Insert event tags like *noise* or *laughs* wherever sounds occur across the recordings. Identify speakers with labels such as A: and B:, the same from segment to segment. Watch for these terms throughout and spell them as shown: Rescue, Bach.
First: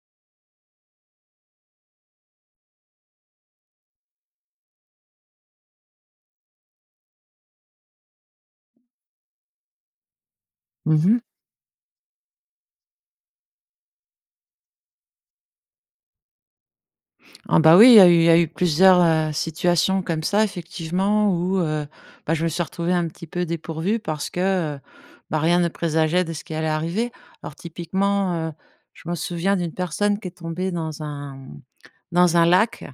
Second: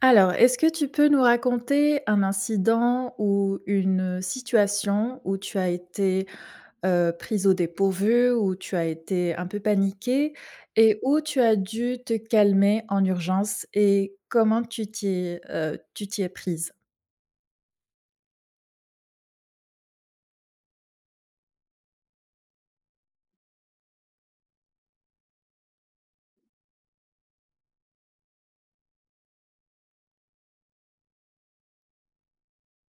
A: Alors, est-ce que tu peux nous raconter un incident ou une situation où tu as été, prise au dépourvu, où tu as été un peu paniquée et
B: Mmh.
A: où tu as dû te calmer en urgence et comment tu t'y es prise?
B: Ah bah, oui, il y a eu plusieurs, situations comme ça effectivement où, bah, je me suis retrouvée un petit peu dépourvue parce que, bah, rien ne présageait de ce qui allait arriver. Alors typiquement, je me souviens d'une personne qui est tombée dans un lac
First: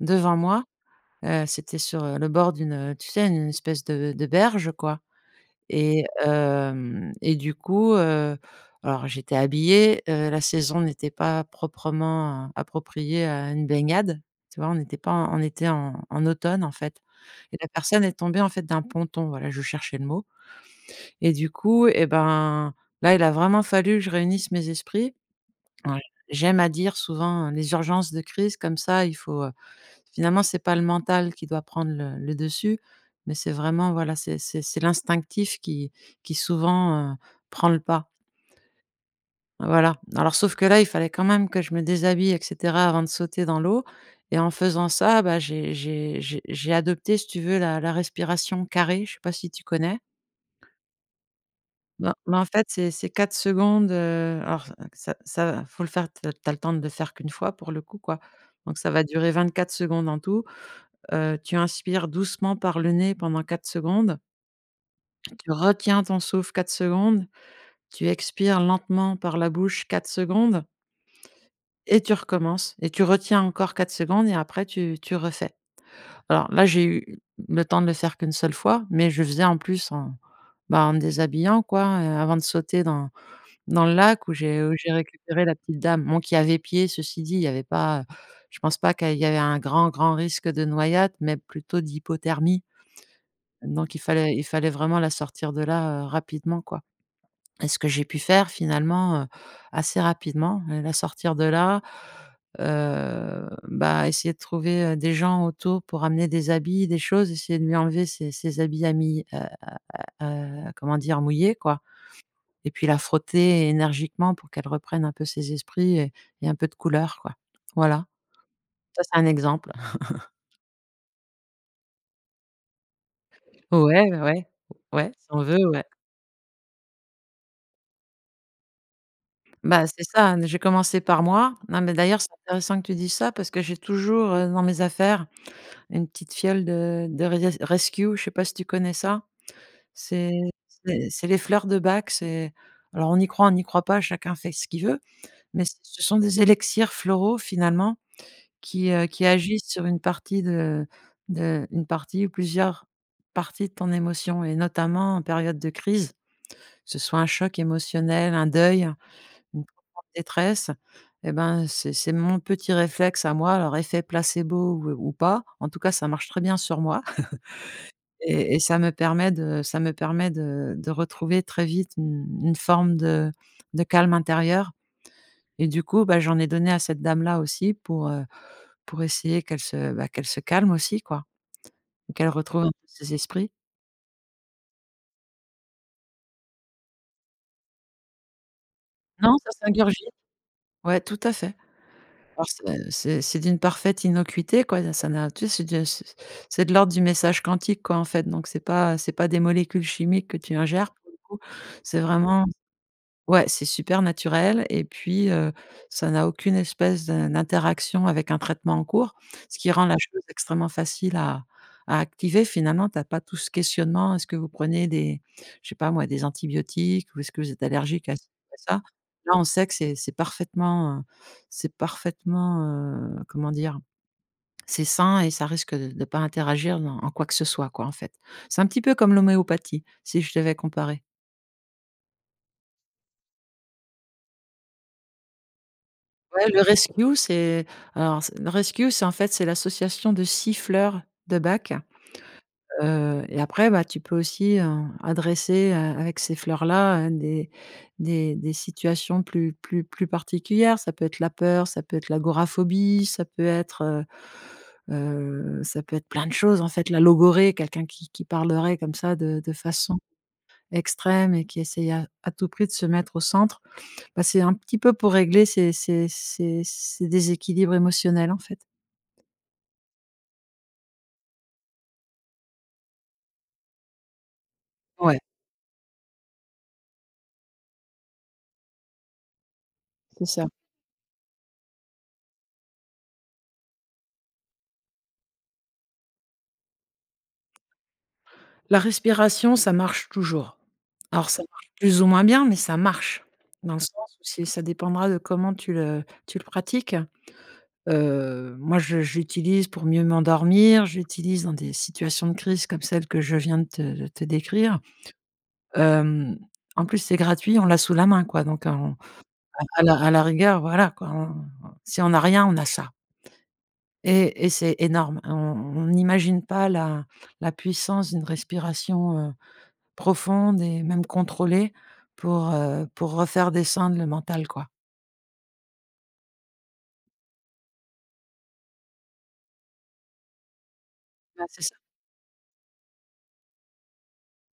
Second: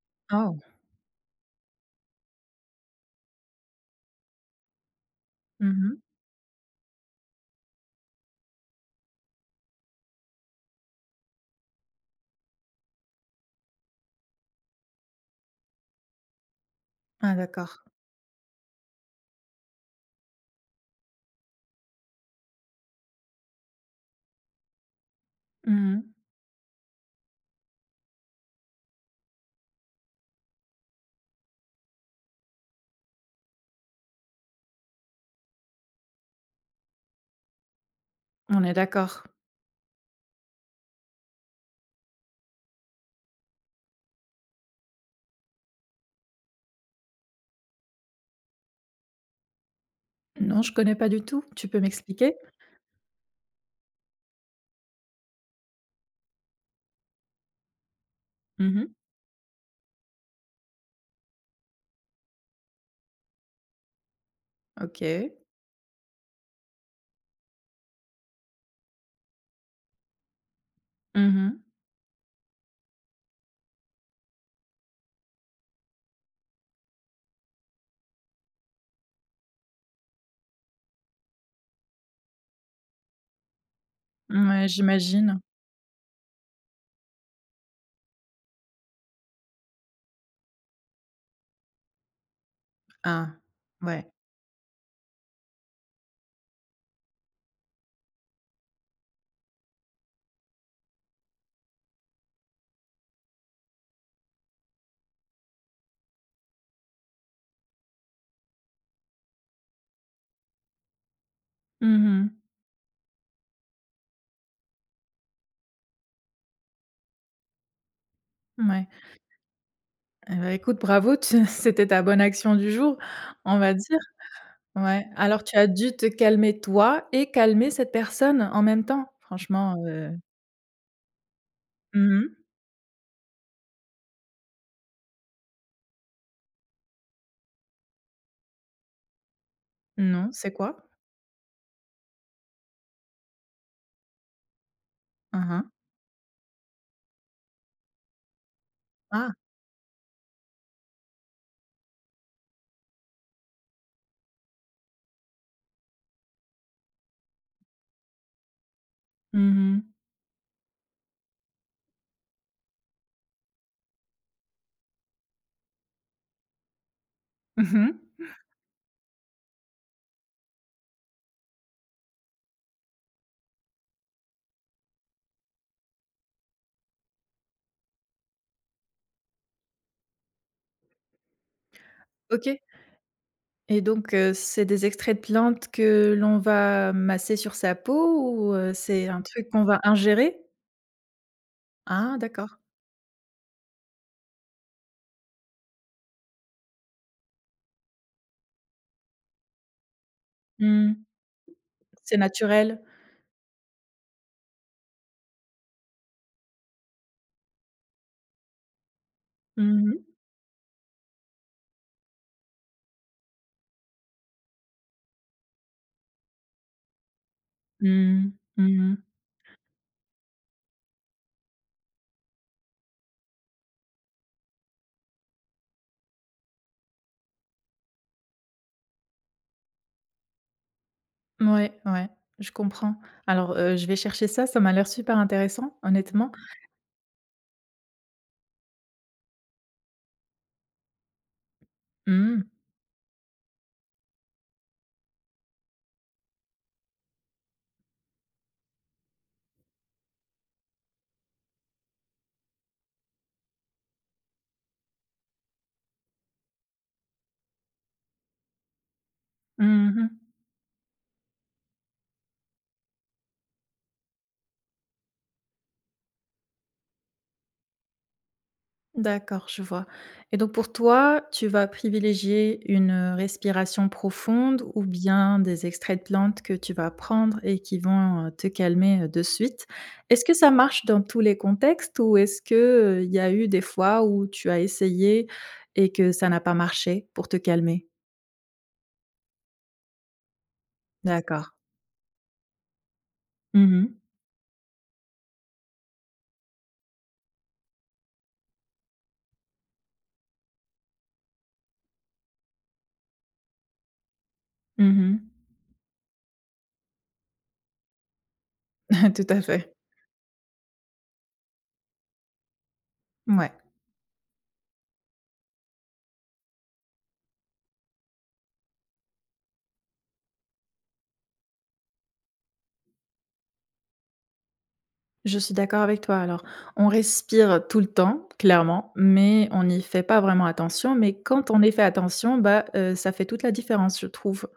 B: devant
A: Oh!
B: moi, c'était sur, le bord d'une, tu sais, une espèce de berge quoi.
A: Mmh.
B: Et du coup, alors j'étais habillée, la saison n'était pas proprement appropriée à une baignade, tu vois? On n'était pas en, on était en automne, en fait,
A: Ah
B: et la
A: d'accord.
B: personne est tombée, en fait, d'un ponton, voilà, je cherchais le mot et du coup et ben, là, il a vraiment fallu que je réunisse mes esprits. Alors,
A: Mmh.
B: j'aime à dire souvent, les urgences de crise comme ça, il faut. Finalement, c'est pas le mental qui doit prendre le dessus, mais c'est vraiment, voilà, c'est l'instinctif qui souvent, prend le pas.
A: On est d'accord.
B: Voilà. Alors sauf que là, il fallait quand même que je me déshabille et cetera avant de sauter dans l'eau et en faisant ça, bah, j'ai adopté, si tu veux, la respiration carrée, je sais pas si tu connais?
A: Non, je connais pas du tout. Tu peux
B: Ben
A: m'expliquer?
B: ben, en fait, c'est 4 secondes, alors ça faut le faire, tu as le temps de le faire qu'une fois pour le coup, quoi. Donc
A: Mmh.
B: ça va durer 24 secondes en tout. Tu inspires doucement par le nez pendant 4 secondes,
A: OK.
B: tu retiens ton souffle 4 secondes, tu expires lentement par la bouche 4 secondes
A: Mmh mh.
B: et tu recommences et tu retiens encore 4 secondes et après tu refais. Alors là, j'ai eu le temps de le faire qu'une seule fois, mais je faisais en plus bah, en me déshabillant quoi, avant de sauter dans le lac où j'ai
A: J'imagine.
B: récupéré la petite dame, bon, qui avait pied ceci dit, il y avait pas, je pense pas qu'il y avait un grand, grand risque de noyade mais plutôt d'hypothermie.
A: Ah!
B: Donc il
A: Ouais.
B: fallait il fallait vraiment la sortir de là, rapidement, quoi, et ce que j'ai pu faire finalement, assez rapidement, la sortir de là, bah, essayer de trouver, des gens autour pour amener des habits, des choses, essayer de lui enlever ses habits à mi comment dire? Mouillés, quoi,
A: Mmh mh.
B: et puis la frotter énergiquement pour qu'elle reprenne un peu ses esprits et un peu de couleur, quoi. Voilà,
A: Ouais.
B: ça c'est un exemple. *laughs*
A: Eh bah, écoute, bravo, tu *laughs* c'était ta bonne action du jour, on va dire.
B: Ouais, ouais,
A: Ouais.
B: ouais, si on
A: Alors tu
B: veut,
A: as
B: ouais.
A: dû te calmer toi et calmer cette personne en même temps. Franchement,
B: Bah, c'est ça, j'ai commencé par moi. Non, mais d'ailleurs, c'est
A: mmh.
B: intéressant que tu dises ça parce que j'ai toujours, dans mes affaires, une petite fiole de Rescue, je sais pas si tu connais ça? C'est
A: Non, c'est quoi?
B: c'est les fleurs de Bach, c'est, alors on y croit, on n'y croit pas, chacun fait ce qu'il veut,
A: Hein,
B: mais
A: hein.
B: c ce sont des élixirs floraux finalement qui
A: Ah!
B: agissent sur une partie de une partie ou plusieurs parties de ton émotion et notamment en période de crise, que ce soit un choc émotionnel, un deuil.
A: Mmh
B: Une
A: mh.
B: trop grande détresse et ben, c'est mon petit réflexe à moi, alors effet placebo ou pas, en tout cas ça marche très bien sur moi *laughs*
A: Mmh.
B: et ça me permet de retrouver très vite une forme de calme intérieur et du coup, bah, j'en ai donné à cette dame-là aussi pour essayer qu'elle se bah, qu'elle se calme aussi quoi, qu'elle
A: OK,
B: retrouve un peu ses esprits.
A: et donc c'est des extraits de plantes que l'on va masser sur sa peau ou c'est un
B: Non,
A: truc
B: ça
A: qu'on va
B: s'ingurgite.
A: ingérer?
B: Ouais, tout à fait.
A: Ah
B: Alors
A: d'accord.
B: c'est d'une parfaite innocuité quoi, ça n'a, tu sais, c'est de l'ordre du message quantique quoi, en fait, donc c'est pas des molécules chimiques que tu ingères
A: Mmh.
B: pour le coup. C'est
A: C'est
B: vraiment.
A: naturel.
B: Ouais, c'est super naturel et puis, ça n'a aucune espèce de d'interaction avec un traitement en cours, ce qui
A: Mmh
B: rend la
A: mh.
B: chose extrêmement facile à activer. Finalement, tu as pas tout ce questionnement: «Est-ce que vous prenez des, je sais pas moi, des antibiotiques ou est-ce que vous êtes allergique à ci
A: Mmh.
B: ou à ça?»
A: Mmh.
B: Là, on sait que c'est parfaitement, comment dire? C'est sain et ça risque de pas interagir dans en quoi que ce soit quoi, en fait. C'est un petit peu comme l'homéopathie, si je devais comparer.
A: Ouais, ouais, je comprends. Alors, je vais chercher ça, ça m'a l'air super intéressant, honnêtement.
B: Ouais, le rescue, c'est, en fait, c'est l'association de siffleurs de bac,
A: Mmh.
B: et après, bah, tu peux aussi, adresser, avec ces fleurs-là, des situations plus particulières. Ça peut être la peur, ça peut être l'agoraphobie, ça peut être, plein de choses, en fait. La logorée, quelqu'un qui parlerait comme ça de façon
A: Mmh.
B: extrême et qui essaye à tout prix de se mettre au centre. Bah, c'est un petit peu pour régler ces déséquilibres émotionnels, en fait.
A: D'accord, je vois, et donc pour toi, tu vas privilégier une, respiration profonde ou
B: Ouais.
A: bien des extraits de plantes que tu vas prendre et qui vont, te calmer, de suite. Est-ce
B: C'est
A: que
B: ça.
A: ça marche dans tous les contextes ou est-ce que, il y a eu des fois où tu as essayé et que ça n'a pas marché pour te calmer?
B: La respiration, ça marche toujours. Alors ça
A: D'accord.
B: marche plus ou moins bien, mais ça marche.
A: Mhm,
B: Dans le sens
A: mhm.
B: où c'est ça dépendra de comment tu le pratiques. Moi je l'utilise pour mieux m'endormir, je l'utilise dans des situations de crise comme celle que je viens de te décrire. Hem, En plus c'est gratuit, on l'a sous la main quoi, donc on
A: *laughs* Tout à fait.
B: à la rigueur, voilà quoi, on, si on n'a rien, on a ça.
A: Ouais.
B: Et c'est énorme. On n'imagine pas la puissance d'une respiration, profonde et même contrôlée pour refaire descendre le mental, quoi.
A: Je suis d'accord avec toi. Alors, on respire tout le temps, clairement, mais on n'y fait pas vraiment attention. Mais
B: Ouais,
A: quand
B: c'est
A: on y
B: ça.
A: fait attention, bah, ça fait toute la différence, je trouve.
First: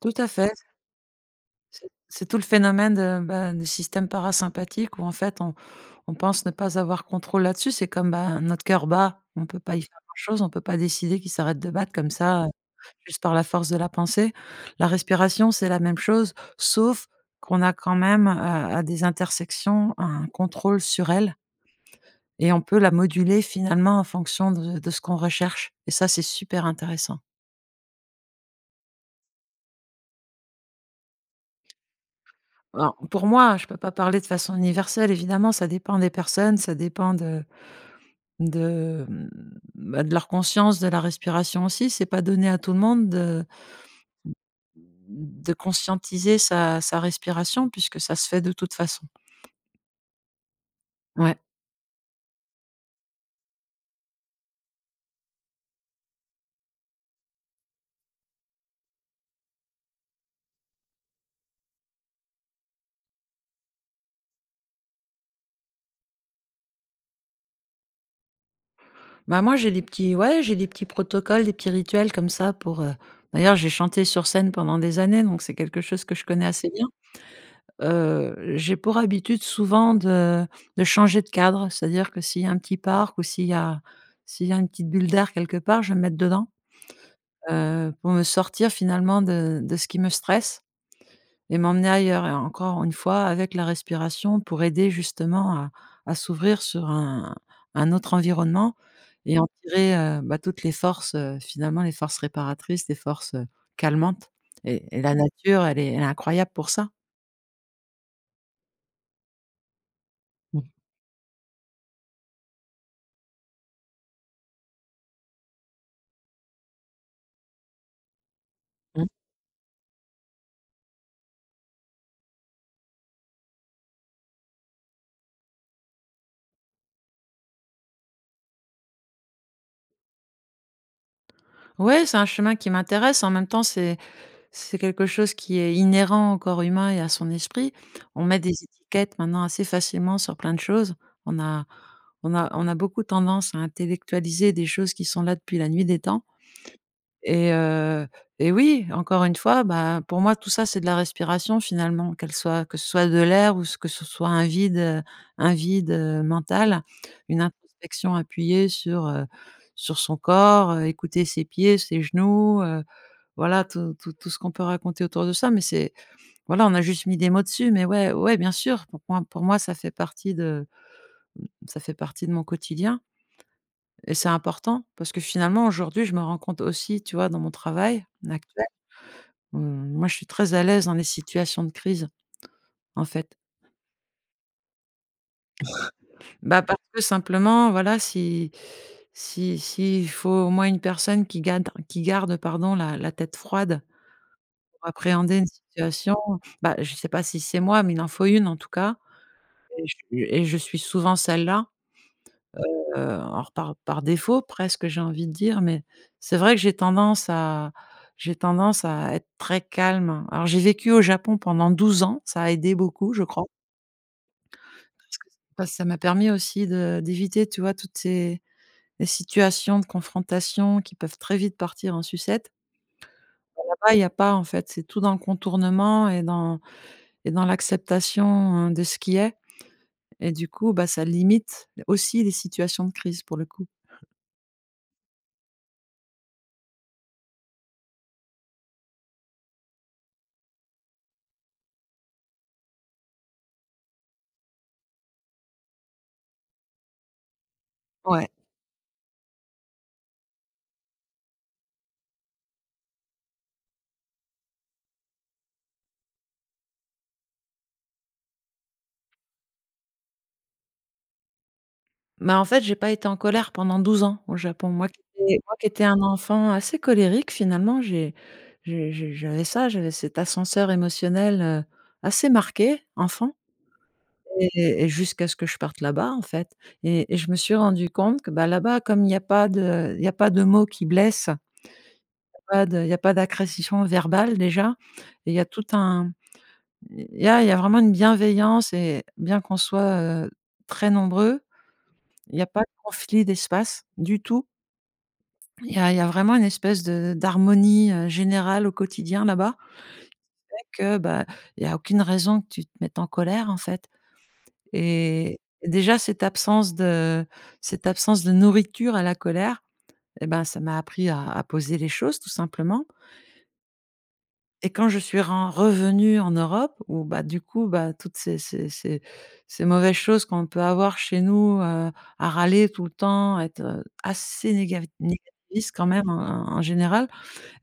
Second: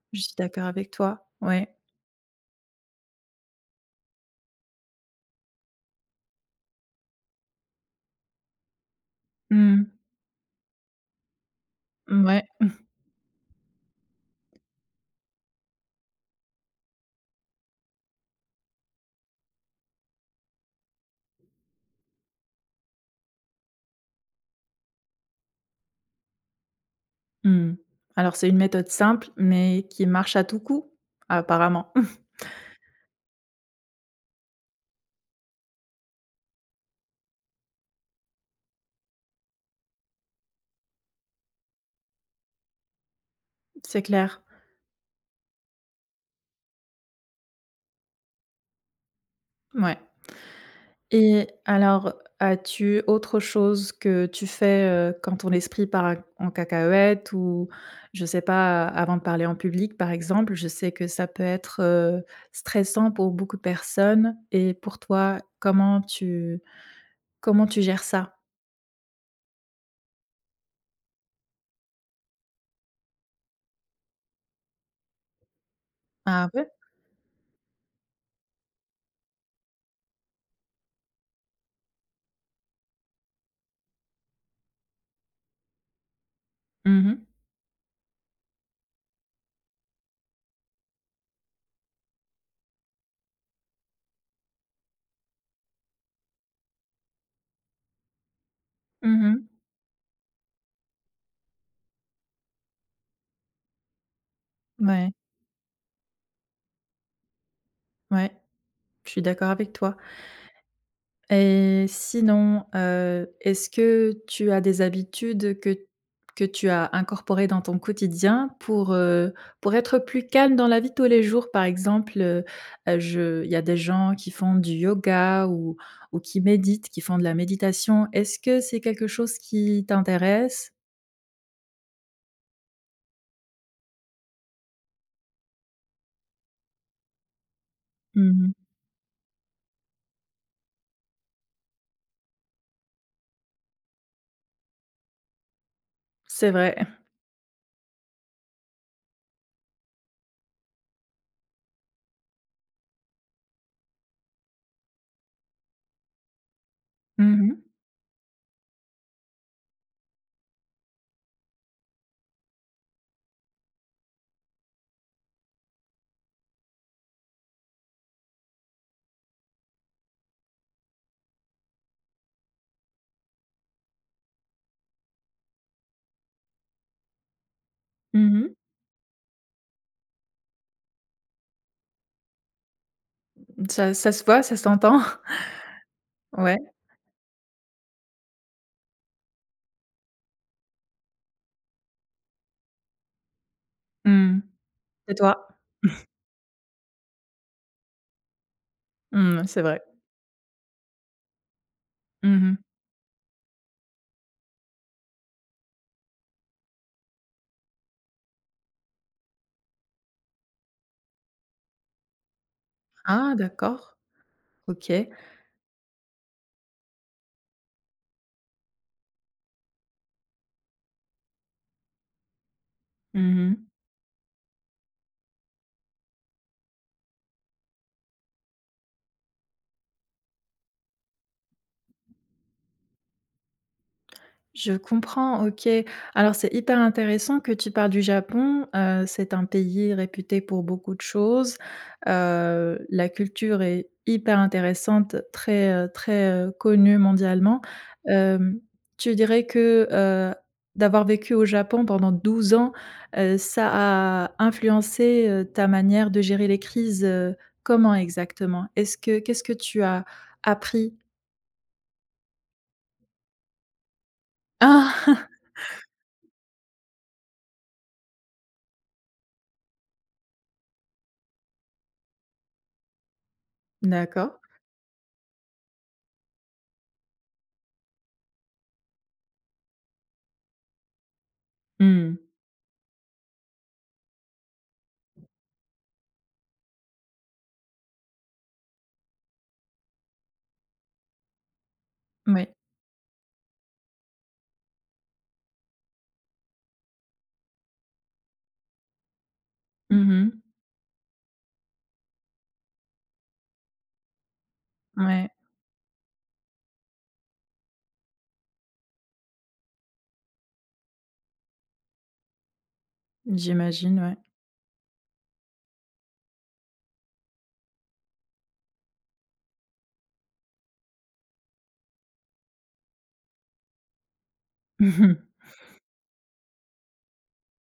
B: Tout
A: Je
B: à
A: suis
B: fait.
A: d'accord avec toi. Ouais.
B: C'est tout le phénomène de, bah, du système parasympathique où en fait on pense ne pas avoir contrôle là-dessus. C'est comme, bah, notre cœur bat, on peut pas y
A: Mmh.
B: faire grand-chose, on peut pas décider qu'il s'arrête de battre comme
A: Mouais.
B: ça. Juste par la force de la pensée. La respiration, c'est la même chose, sauf qu'on a quand même, à des intersections, un contrôle sur elle et on peut la moduler finalement en fonction de ce qu'on recherche et ça, c'est super intéressant.
A: Mmh. Alors c'est une méthode simple, mais qui marche à tout coup, apparemment.
B: Alors, pour moi, je ne peux pas parler de façon universelle, évidemment, ça dépend des personnes, ça dépend de, mmh, bah, de leur conscience de la respiration aussi. C'est pas donné à tout le monde de
A: *laughs* C'est clair.
B: de conscientiser sa respiration puisque ça se fait de toute façon.
A: Ouais.
B: Ouais.
A: Et alors, as-tu autre chose que tu fais, quand ton esprit part en cacahuète ou je sais pas, avant de parler en public, par exemple? Je sais que ça peut être, stressant pour beaucoup de personnes et pour toi, comment tu gères ça?
B: Bah, moi, j'ai des petits, ouais, j'ai des petits protocoles, des petits rituels comme ça d'ailleurs, j'ai chanté sur scène pendant des années, donc c'est quelque chose que je connais
A: Ah ouais?
B: assez bien. J'ai pour habitude souvent de changer de cadre, c'est-à-dire que s'il y a un petit parc ou s'il y a une petite bulle d'air quelque part, je vais me mettre dedans,
A: Mmh mh.
B: pour me sortir finalement de ce qui me stresse. Et m'emmener ailleurs et encore une fois avec la respiration pour aider justement à s'ouvrir sur un autre environnement et en
A: Mmh.
B: tirer, bah, toutes les forces, finalement les forces réparatrices, les forces, calmantes et
A: Ouais,
B: la nature elle est incroyable pour ça.
A: ouais, je suis d'accord avec toi.
B: Mmh.
A: Et sinon, est-ce que tu as des habitudes que tu as incorporées dans ton quotidien
B: Mmh.
A: pour être plus calme dans la vie de tous les jours? Par exemple, je il y a des gens qui font du yoga ou qui méditent, qui font de la méditation. Est-ce que c'est quelque chose qui t'intéresse?
B: Ouais, c'est un chemin qui m'intéresse. En même temps, c'est quelque chose qui est inhérent au corps humain et à son esprit. On met des
A: Mmh.
B: étiquettes maintenant assez facilement sur plein de choses. On a on a beaucoup tendance à intellectualiser des choses qui sont là depuis la nuit des temps
A: C'est vrai.
B: et heu et oui, encore une fois, bah, pour moi, tout ça, c'est de la respiration finalement, qu'elle soit que ce soit de l'air ou ce que ce soit un vide, mental,
A: Mmh
B: une
A: mh.
B: introspection appuyée sur son corps, écouter ses pieds, ses genoux, voilà tout ce qu'on peut raconter autour de ça, mais c'est, voilà, on a juste mis des mots dessus, mais ouais, ouais, bien sûr, pour moi, ça fait partie de mon quotidien et c'est important parce que finalement, aujourd'hui, je me rends compte aussi, tu vois, dans mon travail
A: Mmh.
B: actuel, moi, je suis très à l'aise dans les situations de crise, en fait.
A: Ça ça se voit, ça s'entend. *laughs*
B: Bah,
A: Ouais.
B: parce que simplement, voilà, si si s'il faut au moins une personne qui garde, pardon, la tête froide
A: Mmh.
B: pour
A: C'est
B: appréhender une
A: toi.
B: situation, bah, je sais pas si c'est moi, mais il en faut une en tout cas.
A: Mmh, c'est vrai.
B: Et je suis souvent celle-là,
A: Mmh.
B: alors par défaut presque, j'ai envie de dire, mais c'est vrai que j'ai tendance à être très calme. Alors j'ai vécu au Japon pendant 12 ans, ça a aidé beaucoup je
A: Ah
B: crois,
A: d'accord. OK.
B: parce que parce que ça m'a permis aussi de d'éviter, tu vois, toutes ces, les situations de confrontation qui peuvent très vite partir en sucette.
A: Mmh.
B: Là-bas, il y a pas en fait, c'est tout dans le contournement et dans l'acceptation, de ce qui est. Et du coup, bah, ça limite aussi les situations de crise pour le coup.
A: Je comprends, OK. Alors c'est hyper intéressant que tu parles du Japon, c'est un pays réputé pour beaucoup de choses. La culture est hyper intéressante, très, très, connue mondialement.
B: Ouais.
A: Hem, tu dirais que, d'avoir vécu au Japon pendant 12 ans, ça a influencé, ta manière de gérer les crises, comment exactement? Est-ce que qu'est-ce que tu as appris?
B: Bah, en fait, j'ai pas été en colère pendant 12 ans au Japon.
A: Ah! *laughs*
B: Moi qui étais un enfant assez colérique finalement, j'ai j'avais ça, j'avais cet ascenseur émotionnel, assez marqué, enfant,
A: D'accord.
B: et jusqu'à ce que je parte là-bas, en fait. Et je me suis rendu compte que, bah, là-bas, comme il y a pas de mots qui blessent,
A: Mmh.
B: il y a pas d'agression verbale déjà, et il y a vraiment une bienveillance, et bien qu'on soit, très nombreux, il y a
A: Oui.
B: pas de conflit d'espace du tout. Il y a vraiment une espèce de d'harmonie, générale au quotidien là-bas,
A: Mmh mh.
B: que, bah, il y a aucune raison que tu te mettes en colère en fait.
A: Ouais,
B: Et déjà cette absence de nourriture à la colère, et ben, ça m'a appris à poser les choses tout simplement.
A: j'imagine, ouais.
B: Et quand je suis ren revenue en Europe où, bah, du coup, bah, toutes ces ces ces ces mauvaises choses qu'on peut avoir chez nous, à râler tout le temps, être, assez
A: *laughs*
B: négavi
A: Mmh mh.
B: négativiste quand même en général.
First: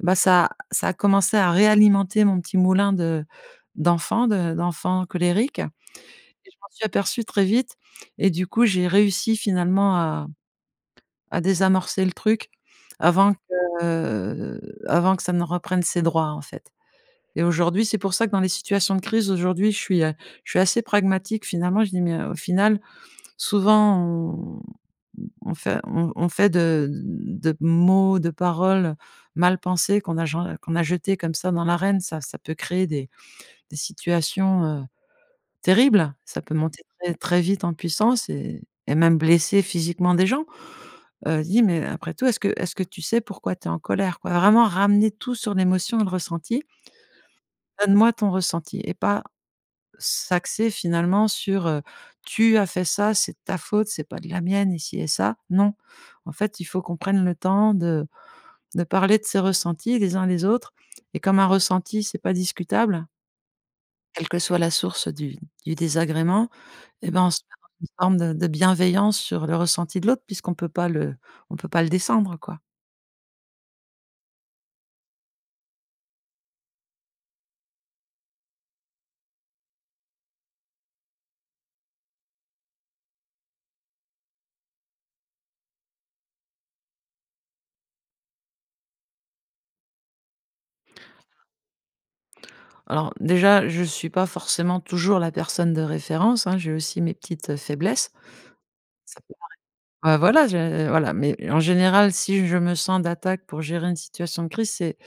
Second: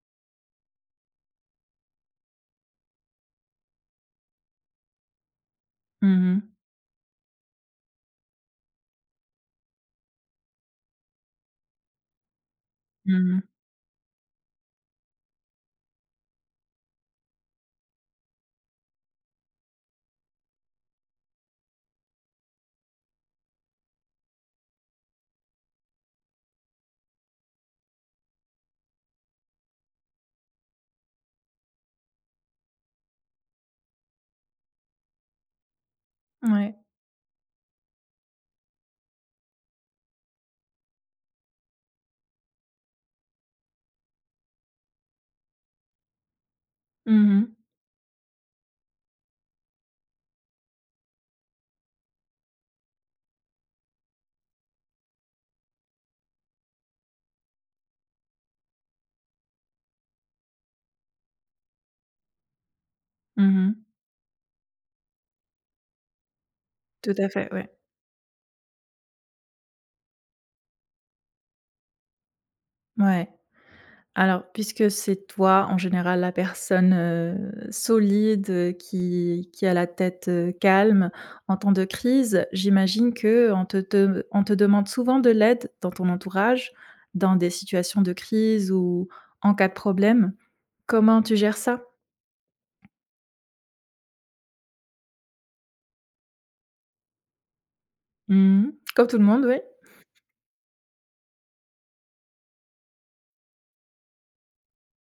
B: Bah, ça a commencé à réalimenter mon petit moulin de d'enfants colériques, et
A: Mmh
B: je
A: mh.
B: m'en suis aperçue très vite. Et du coup, j'ai réussi finalement à désamorcer le truc avant
A: Mmh
B: que
A: mh.
B: euh, avant que ça ne reprenne ses droits, en fait. Et aujourd'hui, c'est pour ça que dans les situations de crise, aujourd'hui, je suis assez pragmatique finalement. Je dis: «Mais au final, souvent on fait on fait de mots, de paroles mal pensées qu'on a gen qu'on a jetées comme ça dans l'arène, ça peut créer des situations, terribles. Ça peut
A: Ouais.
B: monter très très vite en puissance et même blesser physiquement des gens.» Dis: «Mais après tout, est que tu sais pourquoi tu es en colère, quoi?» Vraiment ramener tout sur l'émotion et le ressenti.
A: Mmh mh.
B: «Donne-moi ton ressenti» et pas s'axer finalement sur, «Tu as fait ça, c'est ta faute, c'est pas de la mienne» ici et ça. Non, en fait, il faut qu'on prenne le temps de parler de ses ressentis les uns les autres, et comme un ressenti, c'est pas discutable,
A: Mmh mh.
B: quelle que soit la source du désagrément, et
A: Tout
B: ben,
A: à
B: on se
A: fait,
B: met dans
A: ouais.
B: une forme de bienveillance sur le ressenti de l'autre puisqu'on peut pas le descendre, quoi.
A: Ouais. Alors, puisque c'est toi, en général, la personne, solide, qui a la tête, calme en temps de crise, j'imagine qu'on te de on te demande souvent de l'aide dans ton entourage, dans des situations de crise ou en cas de problème. Comment tu gères ça?
B: Alors déjà, je ne suis pas forcément toujours la personne de référence, hein, j'ai aussi mes petites, faiblesses.
A: Mmh mh. Comme tout
B: Ça
A: le monde, oui.
B: Bah, voilà, je voilà, mais en général, si je me sens d'attaque pour gérer une situation de crise, c'est,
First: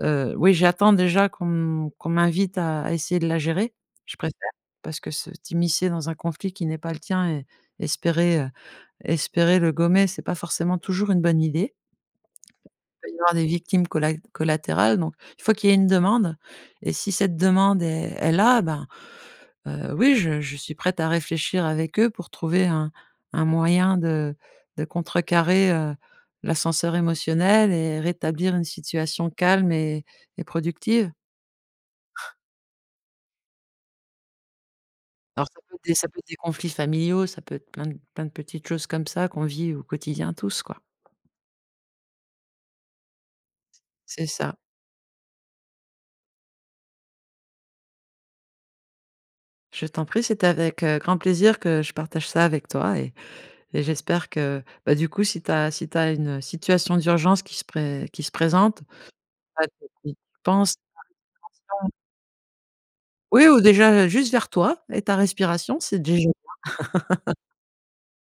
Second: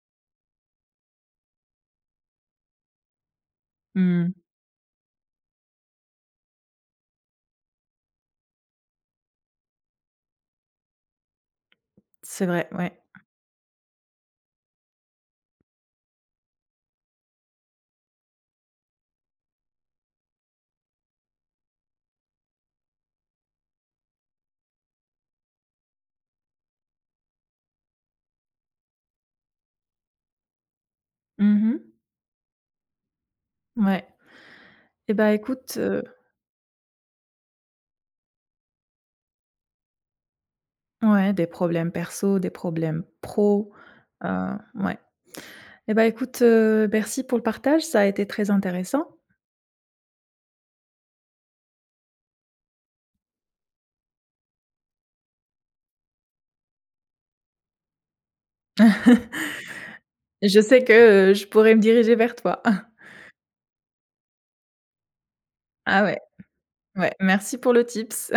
B: oui, j'attends déjà qu'on m qu'on m'invite à essayer de la gérer. Je
A: Mmh.
B: préfère, parce que se t'immiscer dans un conflit qui n'est pas le tien et espérer, espérer le gommer, c'est pas forcément toujours une bonne idée.
A: C'est vrai, ouais.
B: Peut y avoir des victimes collatérales, donc il faut qu'il y ait une demande. Et si cette demande est là, ben, oui, je suis prête à réfléchir avec eux pour trouver un moyen de contrecarrer, l'ascenseur émotionnel et rétablir une situation calme et productive.
A: Mmh mh. Ouais. Eh ben,
B: Alors
A: écoute,
B: ça peut être des conflits familiaux, ça peut être plein de petites choses comme ça qu'on vit au quotidien tous, quoi.
A: ouais, des problèmes perso, des problèmes pro,
B: C'est
A: heu,
B: ça.
A: ouais. Eh ben, écoute, merci pour le partage, ça a été très intéressant.
B: Je t'en prie, c'était avec, grand plaisir que je partage ça avec toi. Et j'espère que, bah, du coup, si tu as une situation d'urgence qui se pré qui se présente,
A: *laughs*
B: bah, tu
A: Je
B: penses.
A: sais que, je pourrais me diriger vers toi. *laughs*
B: Oui, ou déjà juste vers toi et ta respiration, c'est
A: Ah ouais,
B: déjà
A: ouais, merci pour le tips.